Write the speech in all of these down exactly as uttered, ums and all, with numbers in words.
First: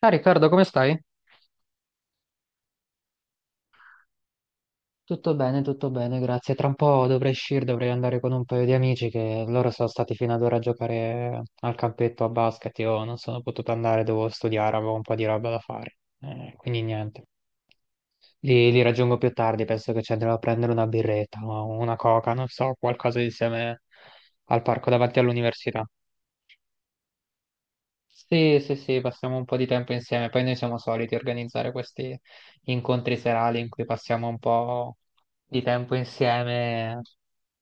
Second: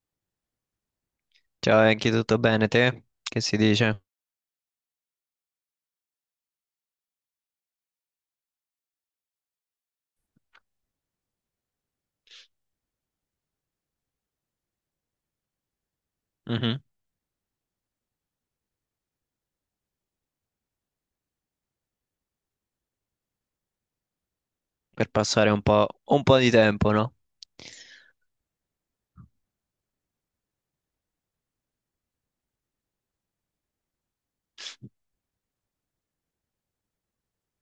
Ah, Riccardo, come stai? Ciao Enki, tutto bene te? Che si dice? Tutto bene, tutto bene, grazie. Tra un po' dovrei uscire, dovrei andare con un paio di amici che loro sono stati fino ad ora a giocare al campetto a basket. Io non sono potuto andare, dovevo studiare, avevo un po' di roba da fare. Eh, Mhm. Quindi niente. Li, li raggiungo più tardi, penso che ci andrò a prendere una birretta o una coca, non so, qualcosa insieme al parco Per davanti passare un all'università. po', un po' di tempo, no? Sì, sì, sì, passiamo un po' di tempo insieme, poi noi siamo soliti organizzare questi incontri serali in cui passiamo un po' di tempo insieme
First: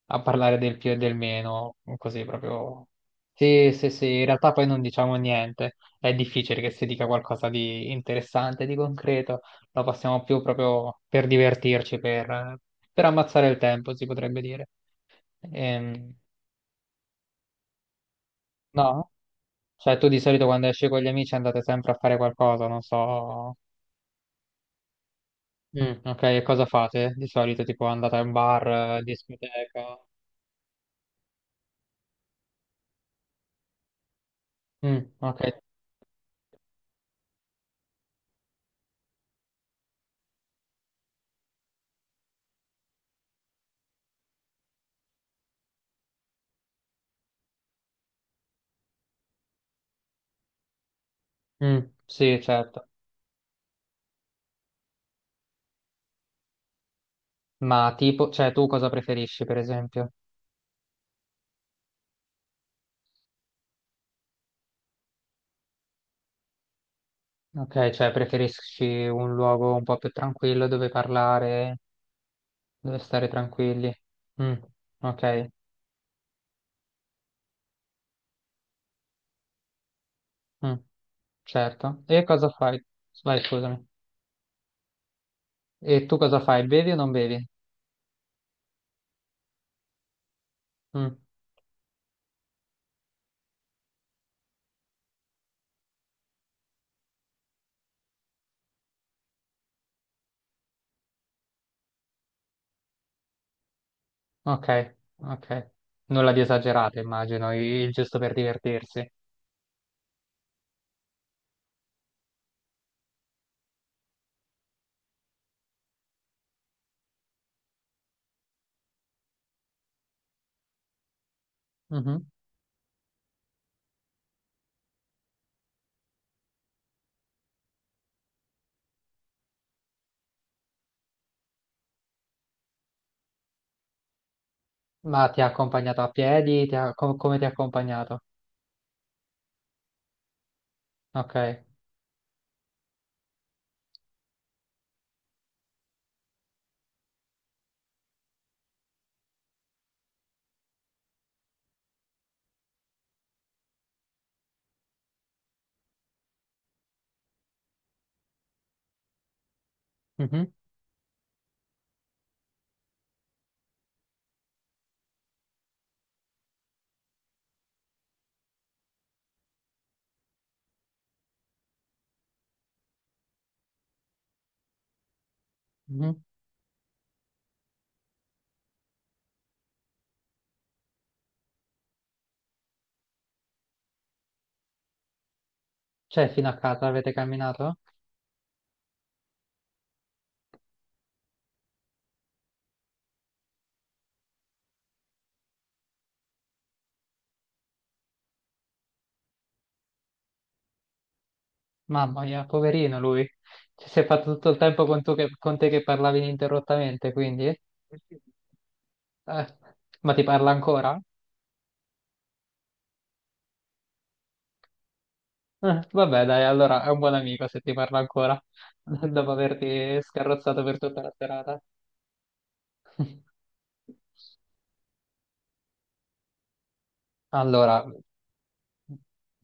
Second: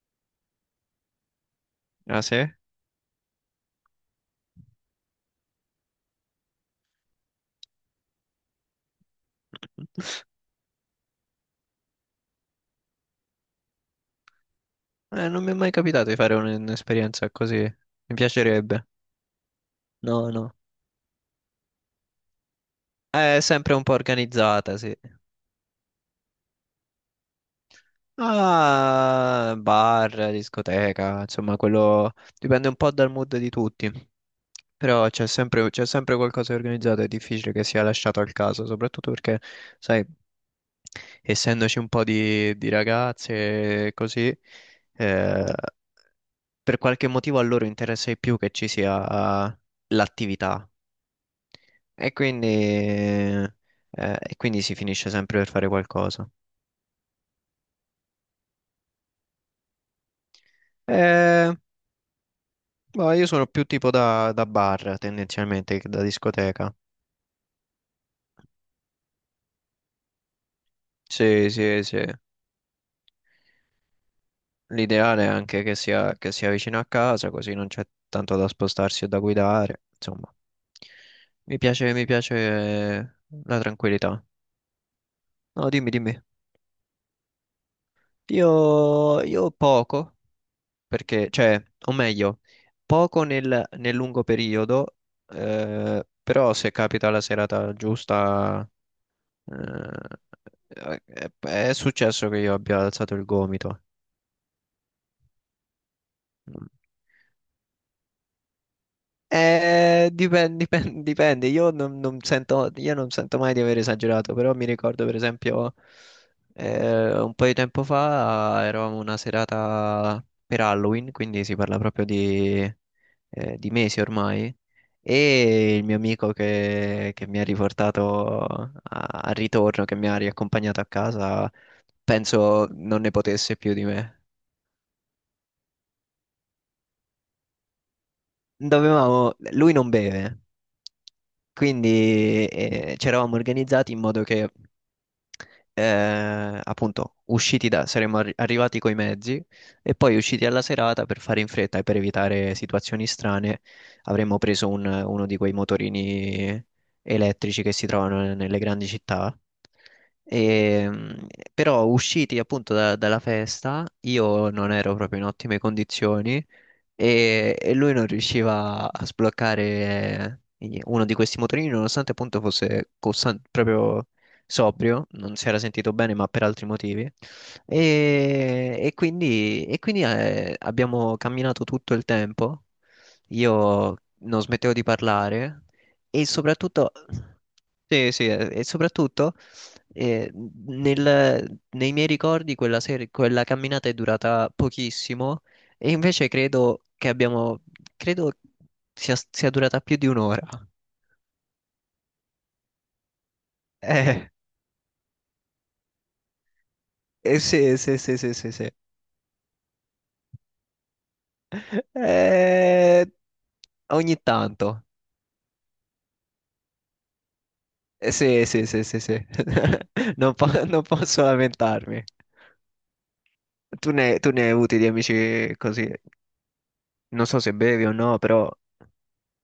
a parlare del più e del meno, Ah così sì? proprio... Sì, sì, sì, in realtà poi non diciamo niente, è difficile che si dica qualcosa di interessante, di concreto, lo passiamo più proprio per divertirci, per, per ammazzare il tempo, si potrebbe dire. Eh, non mi è mai capitato Ehm, di fare un- un'esperienza così. Mi piacerebbe. no? Cioè, tu di No, solito no. quando esci con gli amici andate sempre a fare qualcosa, non È so. sempre un po' organizzata, sì. Mm, ok, e cosa fate? Di solito, tipo, andate a un bar, eh, Ah, discoteca. bar, discoteca, insomma, quello dipende un po' dal mood di tutti. Mm, Però c'è ok. sempre, c'è sempre qualcosa di organizzato, è difficile che sia lasciato al caso, soprattutto perché, sai, essendoci un po' di, di ragazze e così, eh, per qualche motivo a loro interessa di più che ci sia l'attività Mm, e sì, quindi, certo. eh, e quindi si finisce sempre per fare qualcosa. Ma tipo, cioè, tu cosa preferisci, per esempio? Eh, Boh, io sono più tipo da, da bar tendenzialmente che da discoteca. Ok, cioè, preferisci un luogo un po' più tranquillo dove Sì, parlare, sì, sì. dove stare tranquilli. Mm, L'ideale è ok. anche che sia, che sia vicino a casa, così non c'è tanto da spostarsi o da guidare. Insomma, Mm, mi piace, certo. mi E cosa fai? piace Vai, la scusami. tranquillità. No, dimmi, E tu dimmi. cosa fai? Bevi o non bevi? Io, io poco, Mm. perché, cioè, o meglio, poco nel, nel lungo periodo, eh, però se capita la serata giusta, eh, è, è successo che io abbia alzato il gomito. Ok, ok. Nulla di esagerato, immagino, il giusto per divertirsi. Eh, dipen- dipen- dipende. Io non, non sento, io non sento mai di aver esagerato, però mi ricordo per esempio eh, un po' di tempo fa eravamo una serata per Halloween, quindi si parla proprio Mhm. di, eh, di mesi ormai, e il mio amico che, che mi ha riportato a- al ritorno, che mi ha riaccompagnato a casa, penso non ne potesse più di me. Ma ti ha accompagnato a piedi? Ti ha- com- come ti ha accompagnato? Dovevamo, lui non beve. Ok. Quindi eh, ci eravamo organizzati in modo che, eh, appunto, usciti da, saremmo arri- arrivati coi mezzi e poi usciti alla serata per fare in fretta e per evitare situazioni strane, avremmo preso un- uno di quei motorini elettrici che si trovano nelle grandi città. Mhm, E, mh, però usciti appunto da- dalla festa, io non ero proprio in ottime condizioni e e lui non riusciva a sbloccare eh, uno di questi motorini, nonostante appunto fosse costan- proprio sobrio, non si era sentito bene, mhm. ma per altri motivi. E, e quindi, e quindi, eh, abbiamo camminato tutto il tempo. Io non smettevo di parlare e Cioè, fino a casa soprattutto, avete camminato? sì, sì, eh, e soprattutto eh, nel- nei miei ricordi quella, sera- quella camminata è durata pochissimo e invece credo che abbiamo, credo sia, sia durata più di un'ora. Mamma mia, poverino lui. Ci sei Eh, fatto tutto il tempo con, tu che- con te che parlavi ininterrottamente, eh, quindi? sì, sì, sì, sì, sì, sì. Eh, ma ti parla ancora? Eh, Ogni tanto. Eh, vabbè, dai, allora è un buon amico se ti parla Eh, ancora, Sì, sì, sì, sì, sì. dopo averti Non, scarrozzato po- per non tutta la posso serata. lamentarmi. Tu ne, tu ne hai avuti di amici così. Non so se Allora, bevi o no, però.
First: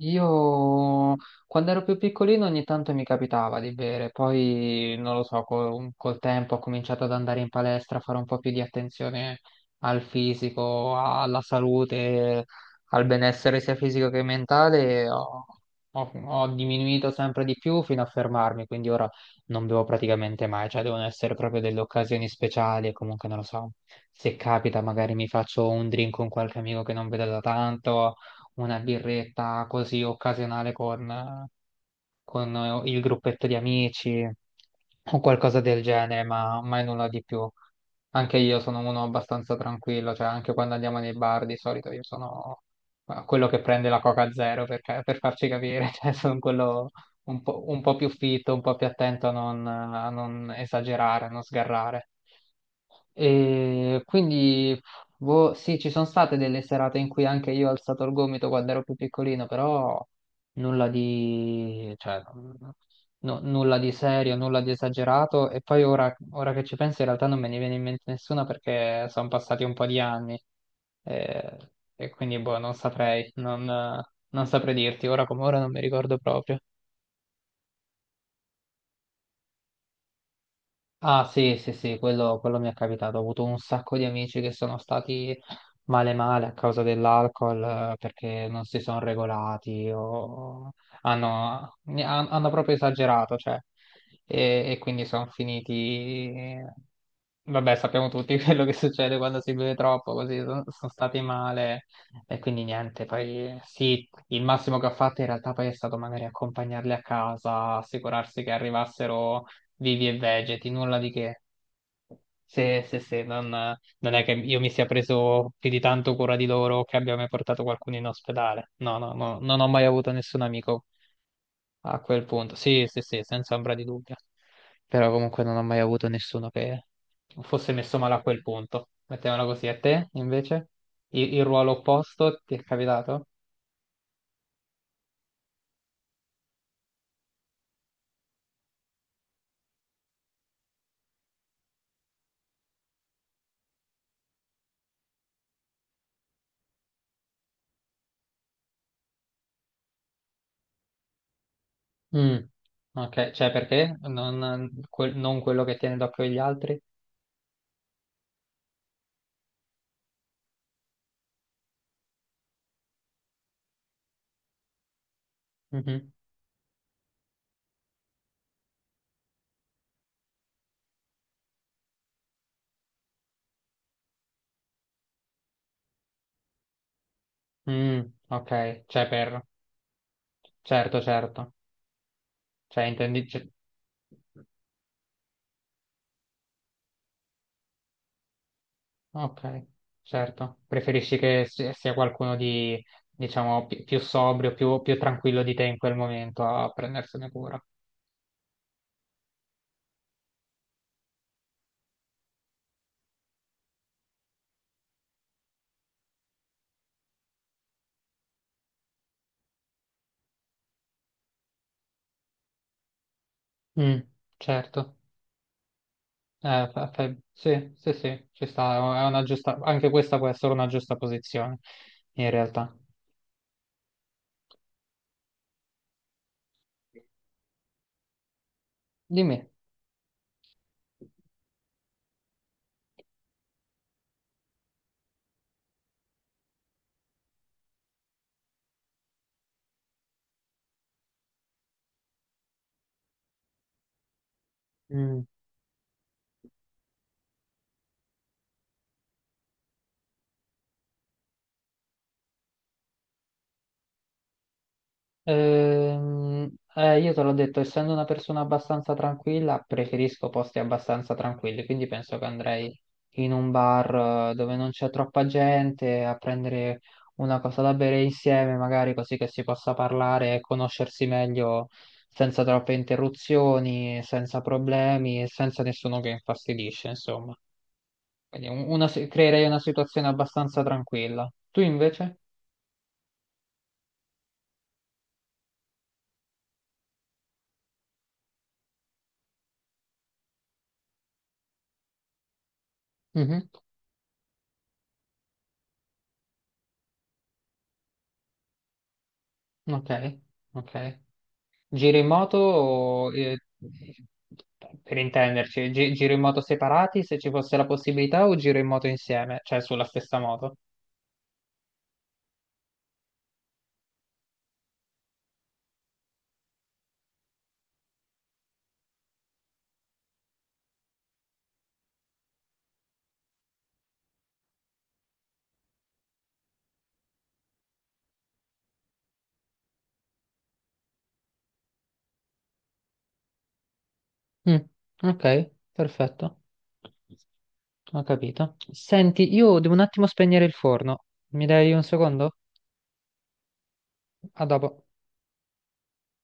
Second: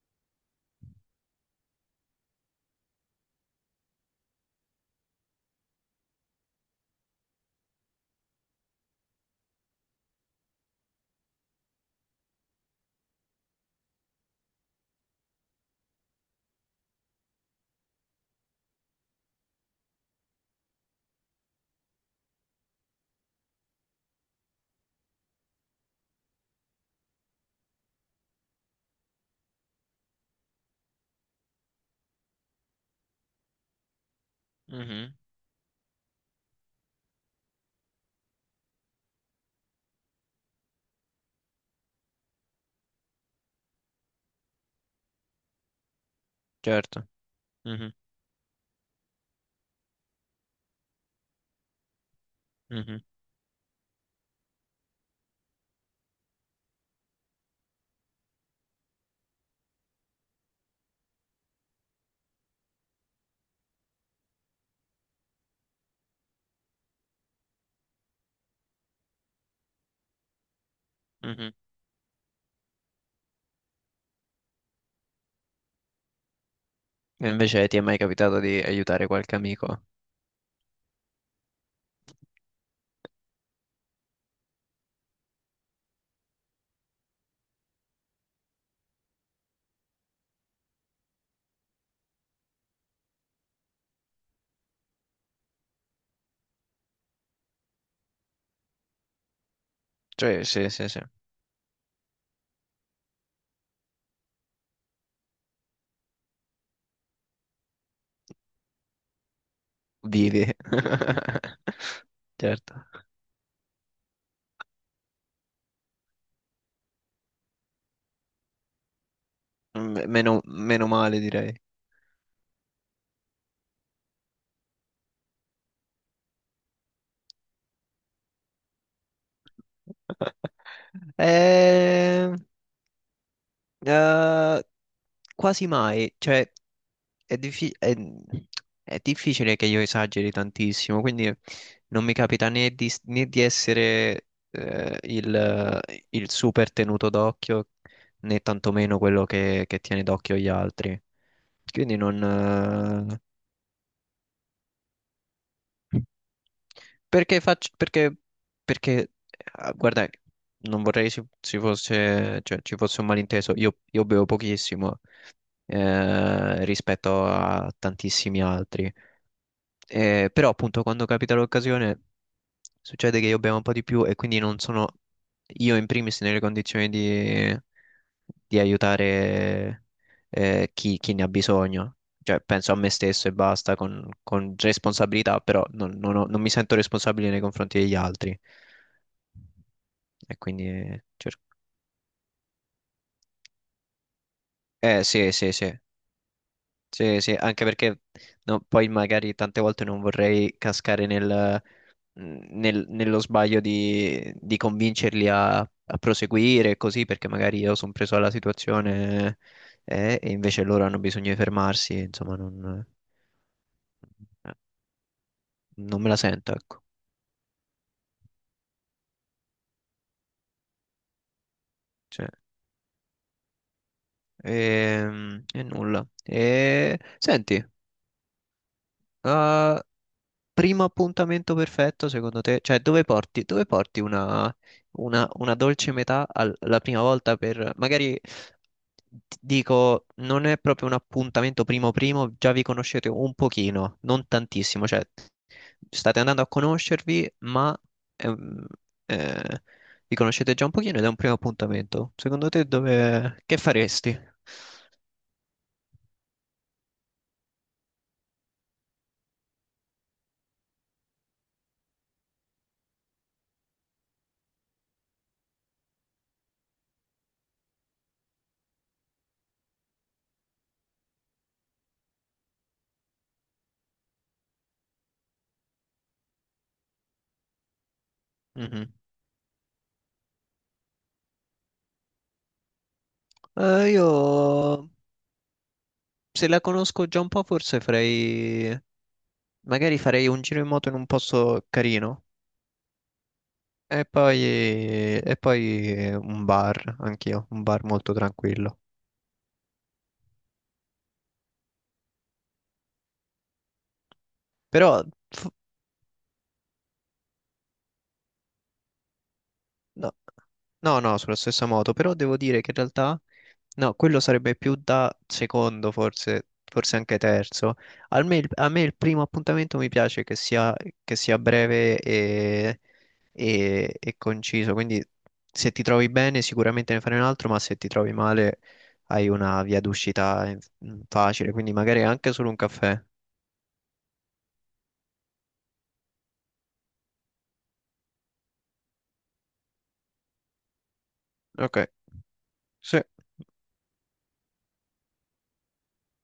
io quando ero più piccolino ogni tanto mi capitava di bere, poi non lo so, col, col tempo ho cominciato ad andare in palestra, a fare un po' più di attenzione al fisico, alla salute, al benessere sia fisico che mentale, ho, ho- ho diminuito sempre di più fino a fermarmi, quindi ora non bevo praticamente mai, cioè devono essere proprio delle occasioni speciali e comunque non lo so, se capita magari mi faccio un drink con qualche amico che non vedo da tanto, una birretta così occasionale con, con il gruppetto di amici Mhm, o qualcosa del genere, ma mai nulla di più. Anche io sono uno abbastanza tranquillo, cioè anche quando andiamo nei bar di solito io sono eh, quello che prende la Coca Zero perché- per farci capire, cioè sono quello certo. un po', un Mhm, po' più fitto, un po' più attento a non, a non esagerare, a non sgarrare. mhm, E quindi, boh, sì, ci sono state delle serate in cui anche io ho alzato il gomito quando ero più piccolino, però nulla di, cioè, no- nulla di serio, nulla di esagerato. E poi ora, ora che ci penso, in realtà non me ne viene in mente nessuna perché sono passati un po' di anni. mhm. eh, E quindi, boh, non saprei, non, non saprei dirti, ora come ora non mi ricordo proprio. E invece ti è mai capitato di aiutare qualche amico? Ah sì, sì, sì, quello, quello mi è capitato. Ho avuto un sacco di amici che sono stati male male a causa dell'alcol, eh, perché non si sono regolati o hanno, ne- han- hanno proprio esagerato, cioè, e, e quindi sono finiti... Vabbè, sappiamo tutti quello che succede quando si beve troppo, così Cioè, sono, sì, sì, sono sì. stati male e quindi niente, poi sì, il massimo che ho fatto in realtà poi è stato magari accompagnarli a casa, assicurarsi che arrivassero vivi e Vivi. vegeti, nulla di che. Certo. Se, se, se, non, non è che io mi sia preso più di tanto cura di loro o che abbia mai portato qualcuno in ospedale. No, no, no, non ho mai M- avuto meno, nessun amico meno male, direi. a quel punto. Sì, sì, sì, senza ombra di dubbio. Però comunque non ho mai avuto nessuno che fosse messo male a quel punto. Mettiamola così. A te, invece? Il, il ruolo Eh, opposto ti è capitato? eh, Quasi mai. Cioè, è, diffi- è- è difficile che io esageri tantissimo, quindi non mi capita né di, né di essere eh, il, il super tenuto d'occhio, né tantomeno quello che, che tiene d'occhio gli altri. Quindi non. Mm, eh, ok, cioè perché? Non, quel- non quello che tiene d'occhio gli altri? Perché faccio, perché, perché, eh, guarda, non vorrei si, si fosse, cioè, ci fosse un malinteso. Io, io bevo pochissimo Mhm. eh, rispetto a tantissimi altri. Eh, però appunto quando capita l'occasione succede che io bevo un po' di più e quindi non sono io in primis nelle condizioni di, Mm, di ok, cioè per... aiutare eh, chi, Certo, chi ne ha certo. bisogno. Cioè penso a Cioè, me intendi... stesso e cioè, basta con, con responsabilità, però non, non ho- non mi sento responsabile nei confronti degli altri. ok, E certo. quindi eh, Preferisci cerco. che si- sia qualcuno di, diciamo, pi- più sobrio, più, più Eh sì, tranquillo sì, di te sì, in quel momento a sì, prendersene sì, cura. anche perché no, poi magari tante volte non vorrei cascare nel... mh, nel- nello sbaglio di, di convincerli a, a proseguire e così, perché magari io sono preso alla situazione eh, e invece loro hanno bisogno di fermarsi, insomma, non, Mm, eh, certo. non me la sento, Eh, ecco. fa- fa- sì, sì, sì, ci sta. È una giusta... Anche questa può essere una giusta posizione, Cioè, in realtà. ehm, e, nulla. E, senti, Dimmi. eh, primo appuntamento perfetto, secondo te? Cioè, dove porti, dove porti una, una- una dolce metà al- la prima volta per... Magari ti dico, non è proprio un appuntamento primo primo, già vi conoscete un pochino, non tantissimo, cioè Mm. state andando a conoscervi, ma ehm, eh, vi conoscete già un pochino ed è un primo appuntamento. Secondo te dove... che faresti? Ehm, eh, io te l'ho detto, essendo una persona abbastanza tranquilla, preferisco posti abbastanza tranquilli, quindi penso che andrei in un bar eh, dove non c'è troppa gente a prendere una cosa da bere insieme, magari così che si possa parlare e conoscersi meglio senza troppe interruzioni, senza problemi e senza nessuno che infastidisce, insomma. Quindi un- una Mhm. si- creerei una situazione abbastanza tranquilla. Tu invece? Eh, io se la conosco già un po', forse farei. Magari farei un giro in moto in un posto carino Mhm. e poi, e poi un bar, anch'io, un bar molto tranquillo. Ok, ok. Giri in moto, eh, per Però f- intenderci, gi- giri in moto separati se ci fosse la possibilità o giro in moto insieme, cioè sulla No, stessa moto? no, no, sulla stessa moto, però devo dire che in realtà, no, quello sarebbe più da secondo, forse, forse anche terzo. Al me il- A me, il primo appuntamento mi piace che sia, che sia breve e, e- e conciso, quindi se ti trovi bene sicuramente ne fai un altro, ma se ti trovi male hai una via d'uscita eh, facile, quindi magari anche solo un caffè. Mm, ok, perfetto, ho capito. Senti, io devo un attimo spegnere il forno. Mi dai Ok, un secondo? sì. A dopo.